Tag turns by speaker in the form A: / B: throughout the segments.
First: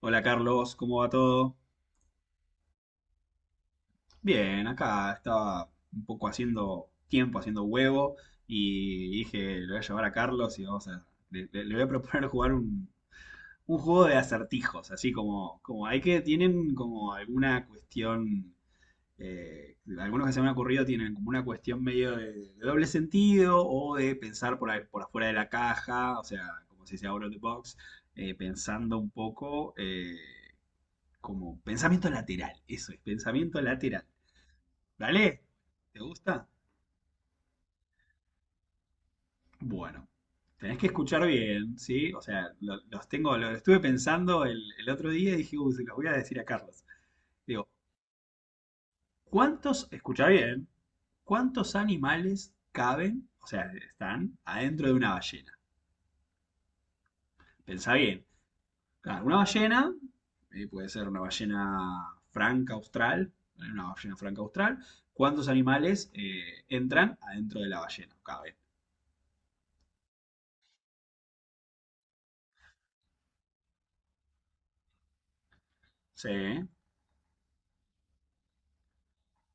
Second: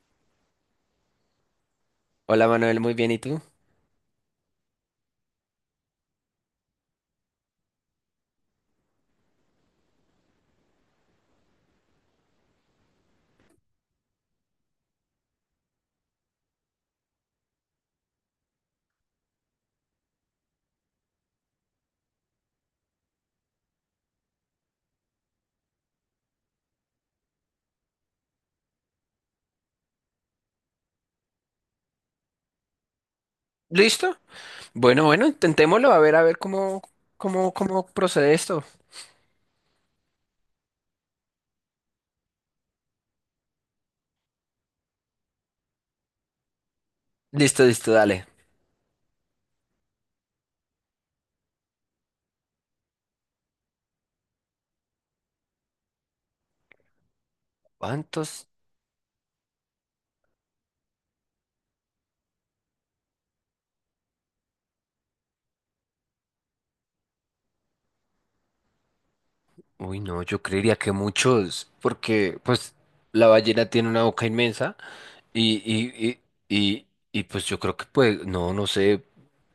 A: Hola Carlos, ¿cómo va todo?
B: Hola Manuel, muy bien, ¿y tú?
A: Bien, acá estaba un poco haciendo tiempo, haciendo huevo y dije, le voy a llevar a Carlos y vamos a, le voy a proponer jugar un juego de acertijos, así como, como hay que, tienen como alguna cuestión, algunos que se me han ocurrido tienen como una cuestión medio de doble sentido o de pensar por afuera de la caja, o sea, como si se dice out of the box, pensando un poco. Como pensamiento lateral, eso es, pensamiento lateral.
B: ¿Listo? Bueno, bueno,
A: ¿Vale?
B: intentémoslo,
A: ¿Te
B: a ver
A: gusta?
B: cómo, cómo procede esto.
A: Bueno, tenés que escuchar bien, ¿sí? O sea, los tengo, lo estuve pensando el otro día y dije, uy, se los voy a decir a Carlos.
B: Listo,
A: Digo,
B: listo, dale.
A: ¿cuántos, escucha bien, cuántos animales caben, o sea, están adentro de una ballena? Pensá bien.
B: ¿Cuántos?
A: Claro, una ballena, puede ser una ballena franca austral, ¿vale? Una ballena franca austral. ¿Cuántos animales entran adentro de la ballena? Caben.
B: Uy, no, yo creería que muchos, porque pues la ballena tiene una boca inmensa y, y,
A: Sí,
B: y, y, y pues yo creo que pues, no, no sé,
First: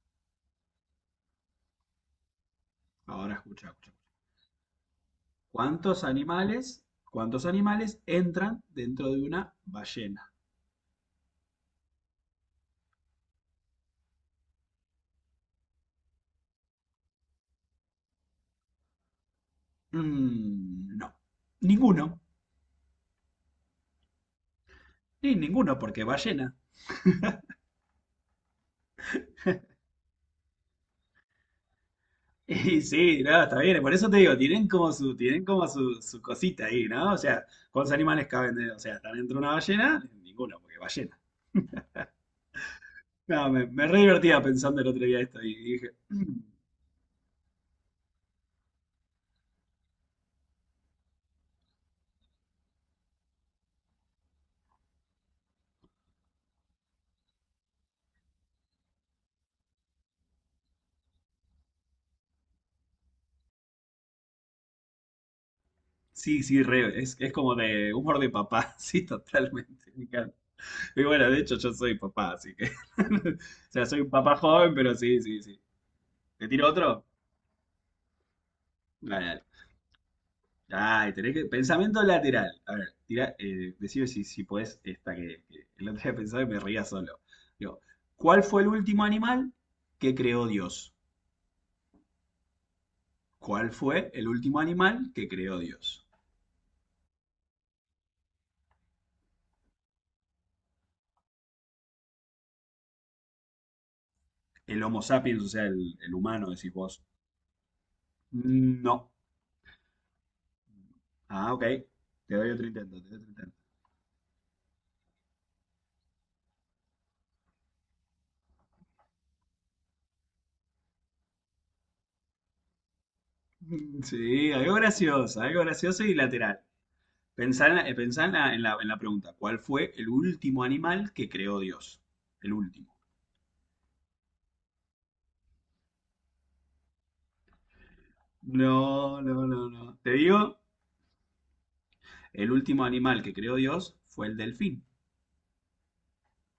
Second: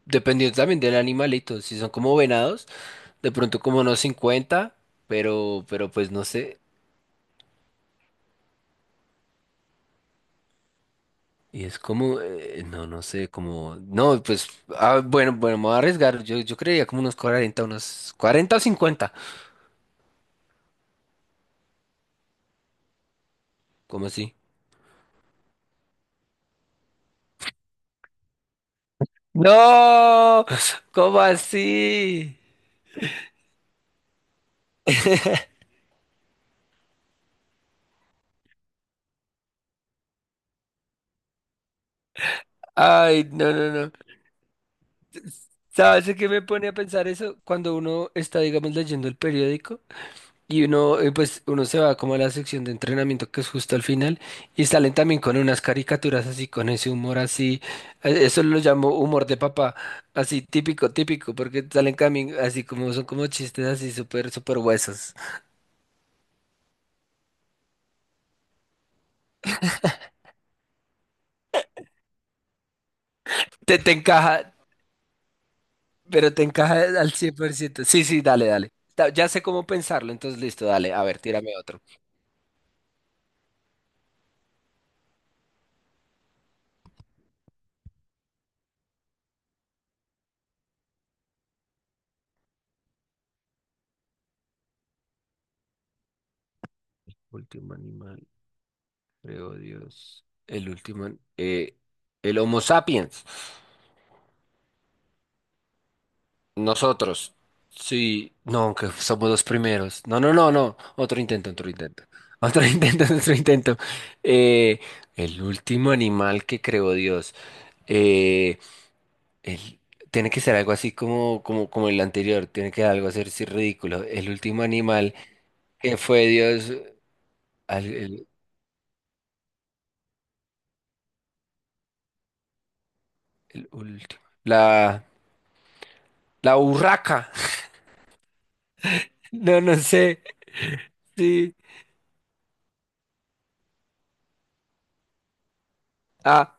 B: dependiendo también del animalito, si son como venados, de
A: ahora
B: pronto
A: escucha,
B: como
A: escucha.
B: unos 50, pero
A: ¿Cuántos
B: pues no sé.
A: animales, cuántos animales entran dentro de una ballena?
B: Y es como, no, no sé, como, no, pues, ah, bueno, bueno, me voy a arriesgar. Yo creía como unos 40 unos 40 o 50.
A: No, ninguno,
B: ¿Cómo así?
A: ni ninguno, porque ballena.
B: No, ¿cómo así?
A: Y sí, no, está bien, por eso te digo, tienen como su cosita ahí, ¿no? O sea, ¿cuántos animales o sea, están dentro de una ballena? Ninguno, porque ballena.
B: Ay,
A: No,
B: no, no,
A: me
B: no.
A: re divertía pensando el otro día esto y dije,
B: ¿Sabes qué me pone a pensar eso? Cuando uno está, digamos, leyendo el periódico. Y uno, pues, uno se va como a la sección de entrenamiento que es justo al final y salen también con unas caricaturas así, con ese humor así, eso lo llamo humor de papá, así típico, típico, porque salen también así como son como chistes así súper, súper huesos.
A: sí, sí, es como de humor de papá, sí, totalmente. Y bueno, de hecho yo soy papá, así que... O
B: Te,
A: sea,
B: te
A: soy un papá
B: encaja,
A: joven, pero sí, sí, sí.
B: pero te
A: ¿Te tiro
B: encaja
A: otro?
B: al 100%. Sí, sí, dale, dale.
A: Dale,
B: Ya sé
A: dale.
B: cómo pensarlo, entonces listo, dale, a
A: Ay,
B: ver,
A: tenés que...
B: tírame otro.
A: Pensamiento lateral. A ver, tira, decime si podés esta que el otro día pensaba y me ría solo. Digo, ¿cuál fue el último animal que creó Dios? ¿Cuál fue el último animal que creó Dios?
B: Último animal, creo Dios. El último, el Homo sapiens.
A: El Homo sapiens, o sea, el humano, decís vos.
B: Nosotros. Sí, no, que
A: No.
B: somos los primeros. No, no, no, no. Otro intento,
A: Ah, ok.
B: otro intento.
A: Te doy otro
B: Otro
A: intento, te
B: intento,
A: doy otro
B: otro
A: intento.
B: intento. Eh, el último animal que creó Dios. Eh, el- tiene que ser algo así como, como el anterior. Tiene que ser algo así así ridículo. El
A: Sí,
B: último animal
A: algo
B: que
A: gracioso y
B: fue
A: lateral.
B: Dios.
A: Pensá en
B: al-
A: la, pensá
B: el,
A: en en la pregunta. ¿Cuál fue el último animal que creó Dios? El último.
B: el último. La urraca.
A: No, no,
B: No,
A: no,
B: no
A: no. Te
B: sé.
A: digo,
B: Sí.
A: el último animal que creó Dios fue el delfín.
B: Ah.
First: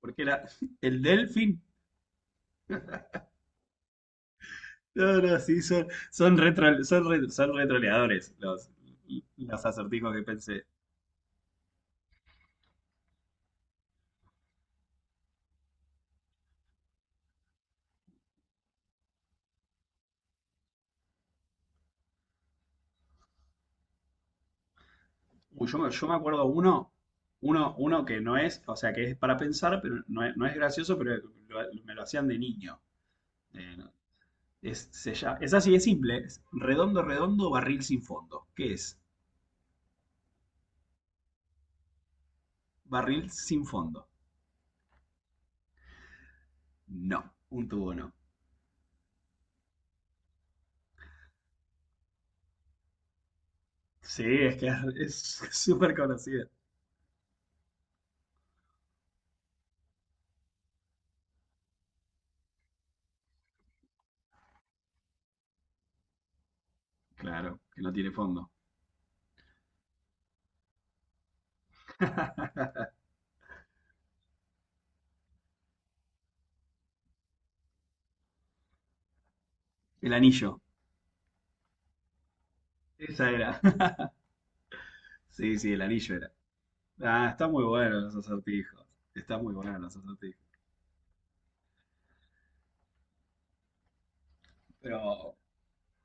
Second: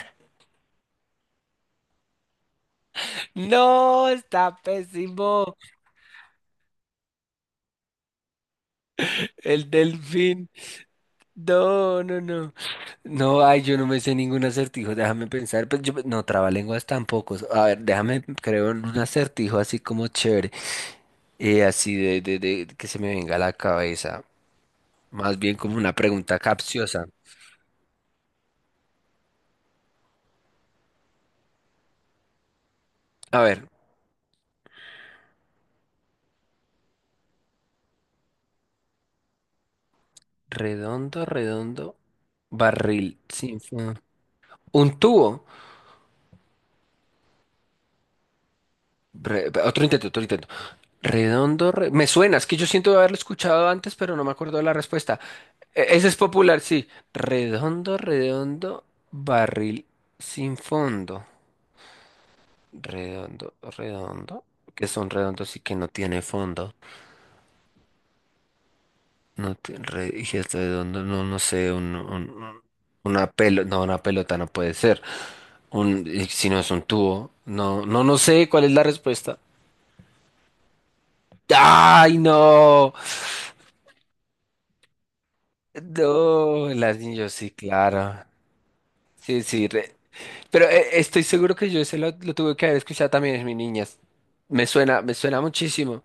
A: Porque era el delfín.
B: No, está
A: No, no,
B: pésimo.
A: sí, son retroleadores los
B: El
A: acertijos que
B: delfín.
A: pensé.
B: No, no, no. No, ay, yo no me sé ningún acertijo. Déjame pensar. Pues yo, no, trabalenguas tampoco. A ver, déjame, creo, en un acertijo así como chévere. Eh, así de que se me venga a la cabeza. Más bien
A: Uy,
B: como una
A: yo me
B: pregunta
A: acuerdo uno,
B: capciosa.
A: uno que no es, o sea, que es para pensar, pero no es gracioso, pero me lo hacían de niño.
B: A ver,
A: Eh, Es, es así de simple. Es redondo, redondo, barril sin fondo. ¿Qué es?
B: redondo, redondo, barril,
A: Barril
B: sin
A: sin
B: fin.
A: fondo.
B: Un tubo.
A: No, un tubo no.
B: Otro intento, otro intento. Me suena, es que yo siento haberlo escuchado antes, pero
A: Sí,
B: no me
A: es
B: acuerdo de
A: que
B: la
A: es
B: respuesta.
A: es súper
B: Ese es
A: conocida.
B: popular, sí. Redondo, redondo, barril sin fondo. Redondo, redondo. Que son redondos y que no tiene fondo.
A: Claro, que no tiene fondo.
B: Y si es redondo, no, no sé, una pelota no puede ser. Un, y si no es un tubo. No, no, no sé cuál es la respuesta.
A: El anillo.
B: ¡Ay, no!
A: Esa era. Sí, sí, el anillo era.
B: No, el
A: Ah,
B: anillo,
A: está
B: sí,
A: muy bueno los
B: claro.
A: acertijos. Está
B: Sí,
A: muy
B: sí,
A: bueno los acertijos.
B: pero estoy seguro que yo ese lo tuve que haber escuchado también en mi niñas.
A: Pero
B: Me suena muchísimo.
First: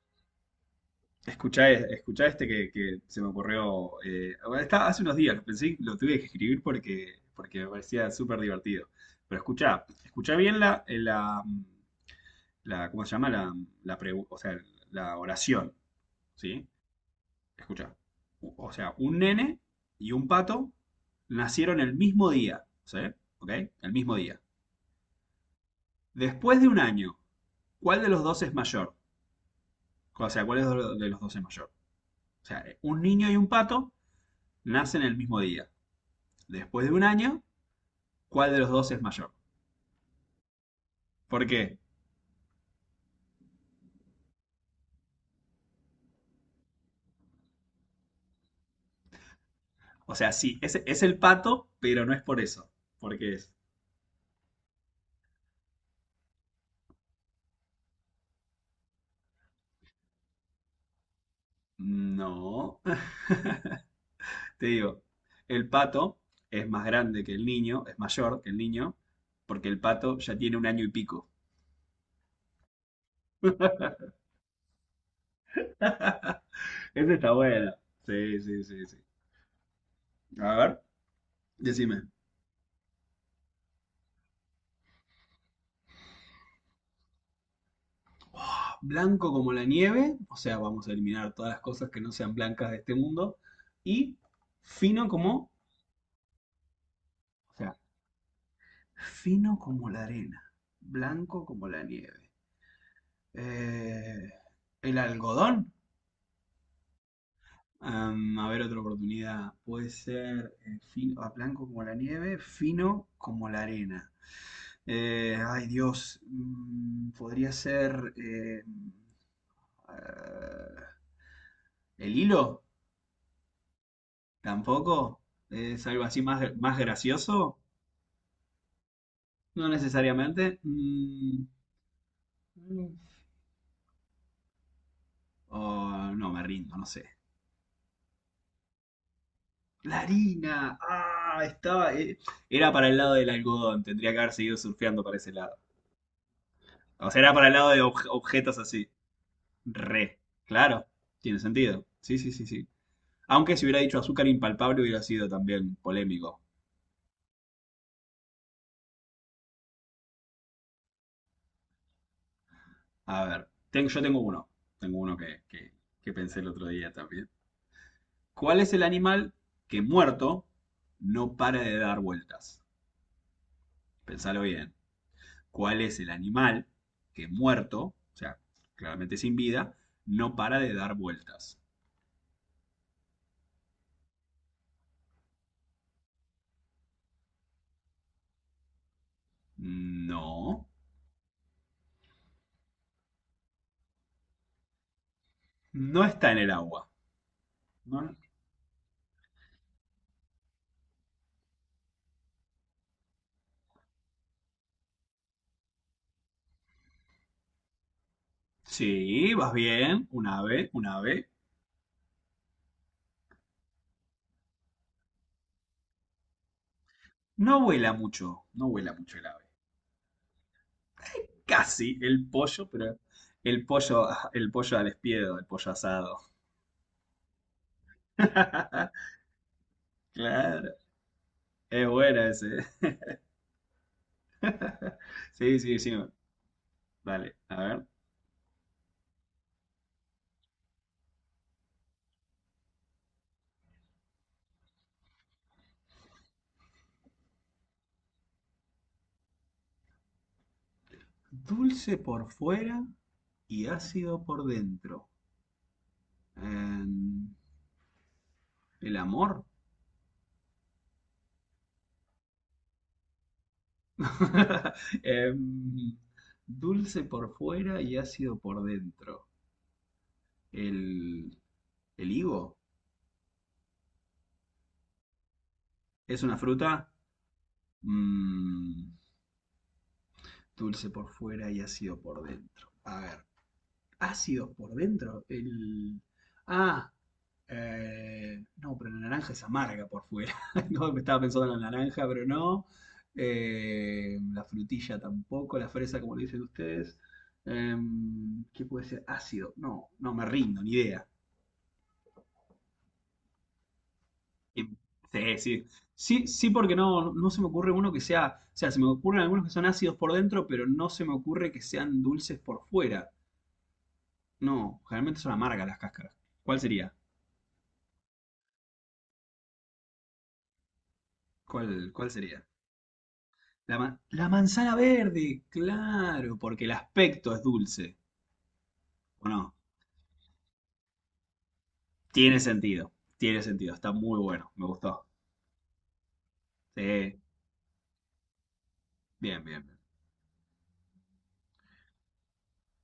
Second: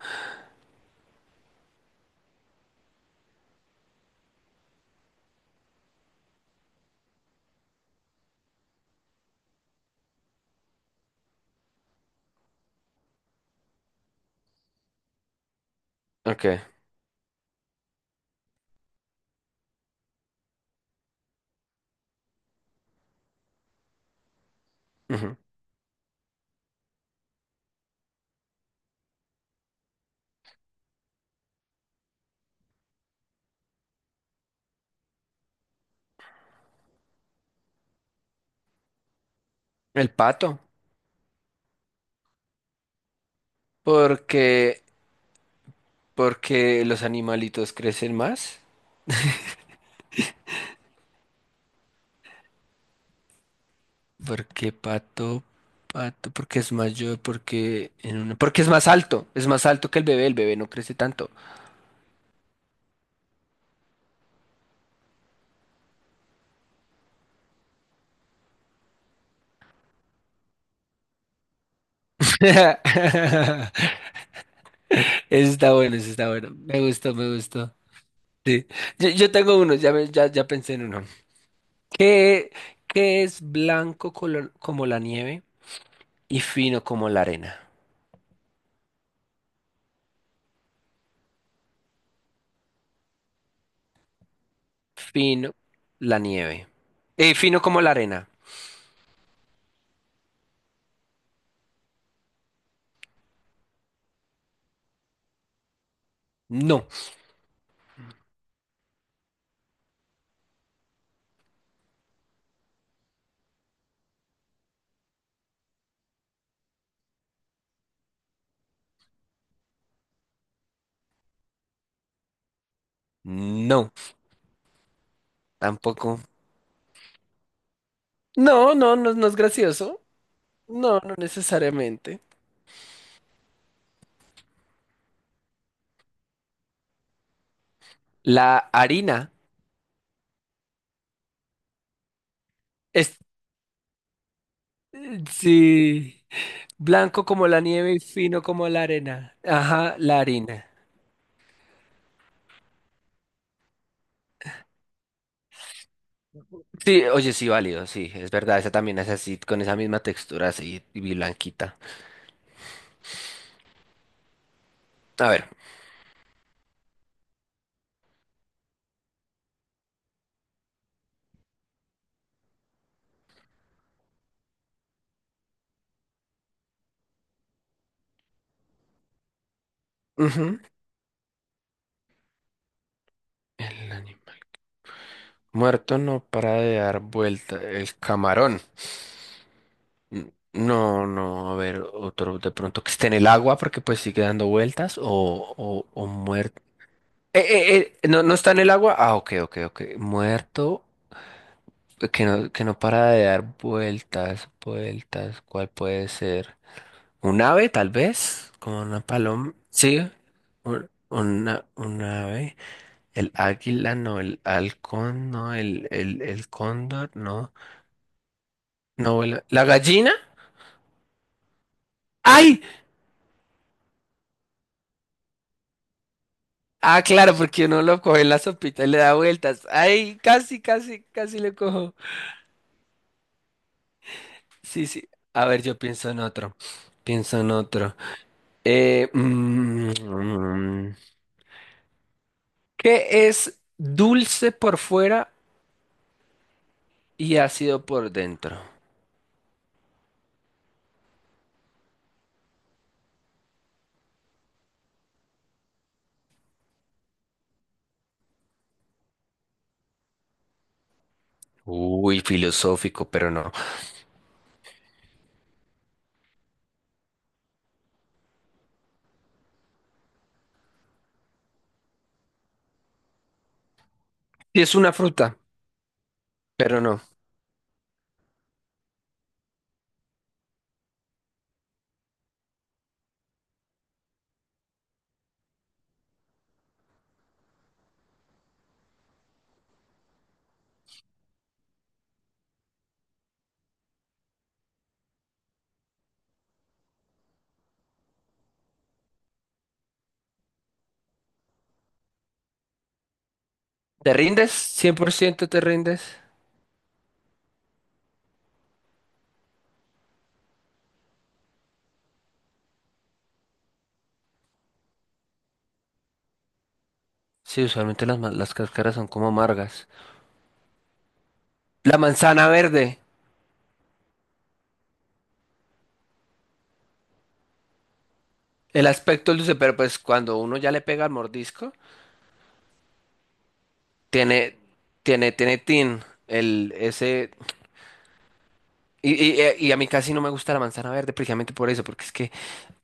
A: escuchá, escuchá este que se me ocurrió. Eh, bueno, está, hace unos días lo pensé, lo tuve que escribir porque, porque me parecía súper divertido. Pero escuchá, escuchá bien la, ¿cómo se llama? La o sea, la oración,
B: Ok.
A: ¿sí? Escuchá. O sea, un nene y un pato nacieron el mismo día, ¿sí? ¿Ok? El mismo día.
B: Ujú.
A: Después de un año, ¿cuál de los dos es mayor? O sea, ¿cuál es de los dos es mayor? O sea, un niño y un pato nacen el mismo día. Después de un año, cuál de los dos es mayor.
B: El pato.
A: ¿Por qué?
B: Porque, porque los animalitos crecen más.
A: O sea, sí, es el pato, pero no es por eso. Porque es.
B: Porque pato, pato, porque es mayor, porque es más alto que el bebé no crece tanto.
A: No. Te digo, el pato es más grande que el niño, es mayor que el niño, porque el pato ya tiene un año y pico.
B: Eso está bueno, eso está bueno. Me
A: Ese
B: gustó,
A: está
B: me
A: bueno.
B: gustó.
A: Sí, sí,
B: Sí.
A: sí, sí.
B: Yo tengo uno, ya
A: A
B: pensé
A: ver,
B: en uno.
A: decime.
B: ¿Qué, ¿qué es como la nieve y fino como la arena?
A: Oh, blanco como la nieve, o sea, vamos a eliminar todas las cosas que no sean blancas de este mundo. Y fino como,
B: Fino la nieve.
A: o
B: Fino
A: sea,
B: como la arena.
A: fino como la arena, blanco como la nieve. Eh, el algodón.
B: No,
A: Am, a ver, otra oportunidad. Puede ser blanco como la nieve, fino como la arena. Ay, Dios. Mm, podría ser eh, el hilo.
B: no,
A: Tampoco. Es algo
B: tampoco.
A: así más, más gracioso.
B: No, no, no, no es
A: No
B: gracioso.
A: necesariamente.
B: No, no necesariamente.
A: Mm. O no, me rindo, no sé.
B: La harina
A: La harina, ah, estaba. Era para el lado
B: es,
A: del algodón, tendría que haber seguido surfeando para ese lado.
B: sí,
A: O sea,
B: blanco
A: era
B: como
A: para el
B: la
A: lado de
B: nieve y fino
A: objetos
B: como la
A: así.
B: arena. Ajá,
A: Re,
B: la harina.
A: claro, tiene sentido. Sí, sí, sí, sí. Aunque si hubiera dicho azúcar impalpable hubiera sido también polémico.
B: Sí, oye, sí, válido, sí, es verdad, esa también es así, con esa misma textura así, y blanquita.
A: A ver, yo tengo uno. Tengo uno
B: A ver.
A: que pensé el otro día también. ¿Cuál es el animal que muerto no para de dar vueltas? Pensalo bien. Cuál es el animal que muerto, o sea, claramente sin vida, no
B: Ujú.
A: para de dar vueltas.
B: El anime. Muerto no para de dar vuelta. El camarón.
A: No,
B: No, no, a ver, otro de pronto que esté en el agua porque pues sigue dando vueltas
A: no
B: o
A: está en el
B: muerto.
A: agua. No-
B: No, no está en el agua. Ah, ok, ok, ok. Muerto que no para de dar vueltas, vueltas. ¿Cuál puede ser? ¿Un ave, tal vez? Como una
A: Sí, vas
B: paloma. Sí,
A: bien, un ave.
B: un ave. El águila, no, el halcón, no, el cóndor, no.
A: No vuela mucho, no vuela
B: No
A: mucho el ave.
B: vuela. ¿La gallina?
A: Casi el
B: ¡Ay!
A: pollo, pero el pollo, el pollo al espiedo, el pollo asado.
B: Ah, claro, porque uno lo coge en la sopita y le da vueltas. ¡Ay! Casi,
A: Claro,
B: casi, casi le
A: es
B: cojo.
A: buena ese.
B: Sí, sí. A
A: Sí,
B: ver,
A: sí,
B: yo
A: sí,
B: pienso en otro.
A: dale,
B: Pienso en
A: a ver.
B: otro. Eh, mm, mm. ¿Qué es dulce por fuera y ácido por dentro?
A: Dulce por fuera y ácido por dentro. Em, el amor.
B: Uy, filosófico, pero no.
A: Em, dulce por fuera y ácido por dentro. El, el higo
B: Sí, es una fruta,
A: es una
B: pero
A: fruta.
B: no.
A: Mm, dulce por fuera y ácido por dentro. A ver. Ácidos por dentro. El... Ah, no, pero la naranja es amarga por fuera. No, me estaba pensando en la naranja, pero no. La frutilla tampoco, la fresa, como le dicen ustedes. Em, ¿qué puede ser? Ácido. No, no me rindo, ni idea.
B: ¿Te rindes?
A: Em,
B: Cien por
A: sí,
B: ciento te
A: sí.
B: rindes?
A: Sí, sí, porque no, no se me ocurre uno que sea. O sea, se me ocurren algunos que son ácidos por dentro, pero no se me ocurre que sean dulces por fuera. No, generalmente son amargas las cáscaras. ¿Cuál sería?
B: Sí, usualmente las, las cáscaras son como amargas.
A: ¿Cuál,
B: La
A: cuál sería?
B: manzana verde.
A: La, la manzana verde, claro, porque el aspecto es dulce.
B: El
A: ¿O
B: aspecto
A: no?
B: luce, pero pues cuando uno ya le pega el mordisco,
A: Tiene sentido, tiene sentido, está muy bueno,
B: tiene,
A: me gustó.
B: tiene tin, el,
A: Sí,
B: ese,
A: bien, bien,
B: y a
A: bien.
B: mí casi no me gusta la manzana verde precisamente por eso, porque es que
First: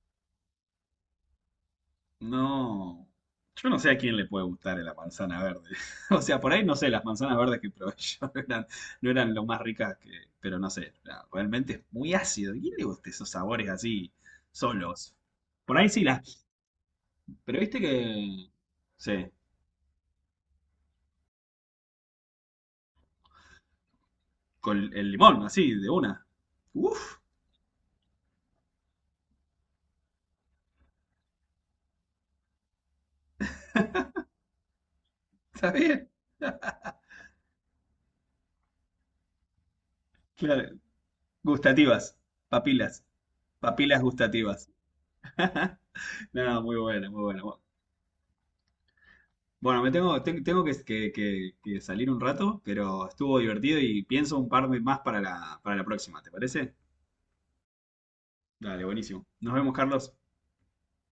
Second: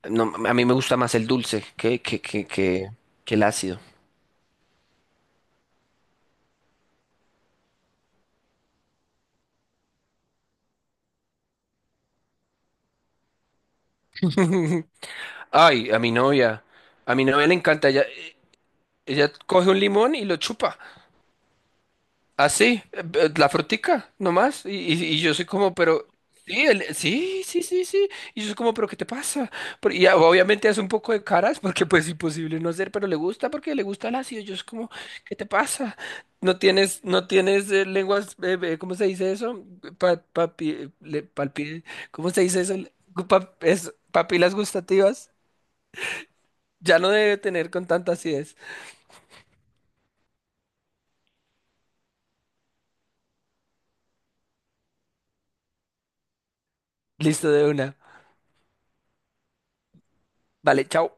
B: no, a mí me gusta más el dulce
A: No,
B: que el
A: yo no
B: ácido.
A: sé a quién le puede gustar la manzana verde. O sea, por ahí no sé, las manzanas verdes que probé yo no eran, no eran lo más ricas que, pero no sé, realmente es muy ácido. ¿A quién le gusta esos sabores así, solos? Por ahí
B: Ay,
A: sí las,
B: a mi novia le
A: pero viste
B: encanta, ella,
A: que,
B: ella
A: sí.
B: coge un limón y lo chupa. Así, la frutica, nomás.
A: Con el
B: Y yo
A: limón,
B: soy como,
A: así, de
B: pero.
A: una.
B: Sí,
A: Uf,
B: sí, sí, sí, sí. Y yo soy como, pero ¿qué te pasa? Y obviamente hace un poco de caras porque pues imposible no hacer, pero le gusta porque le gusta el ácido. Yo soy como, ¿qué te
A: está
B: pasa?
A: bien.
B: No tienes, no tienes lenguas, ¿cómo se dice eso? Pa,
A: Claro,
B: papi- le- palpi-
A: gustativas,
B: ¿Cómo se dice eso?
A: papilas, papilas
B: Papilas
A: gustativas.
B: gustativas.
A: No, muy
B: Ya no
A: bueno, muy
B: debe
A: bueno.
B: tener con tanta acidez.
A: Bueno, tengo que, que salir un rato, pero estuvo divertido y pienso un par de más para la próxima, ¿te parece?
B: Listo de una.
A: Dale, buenísimo. Nos vemos, Carlos.
B: Vale, chao.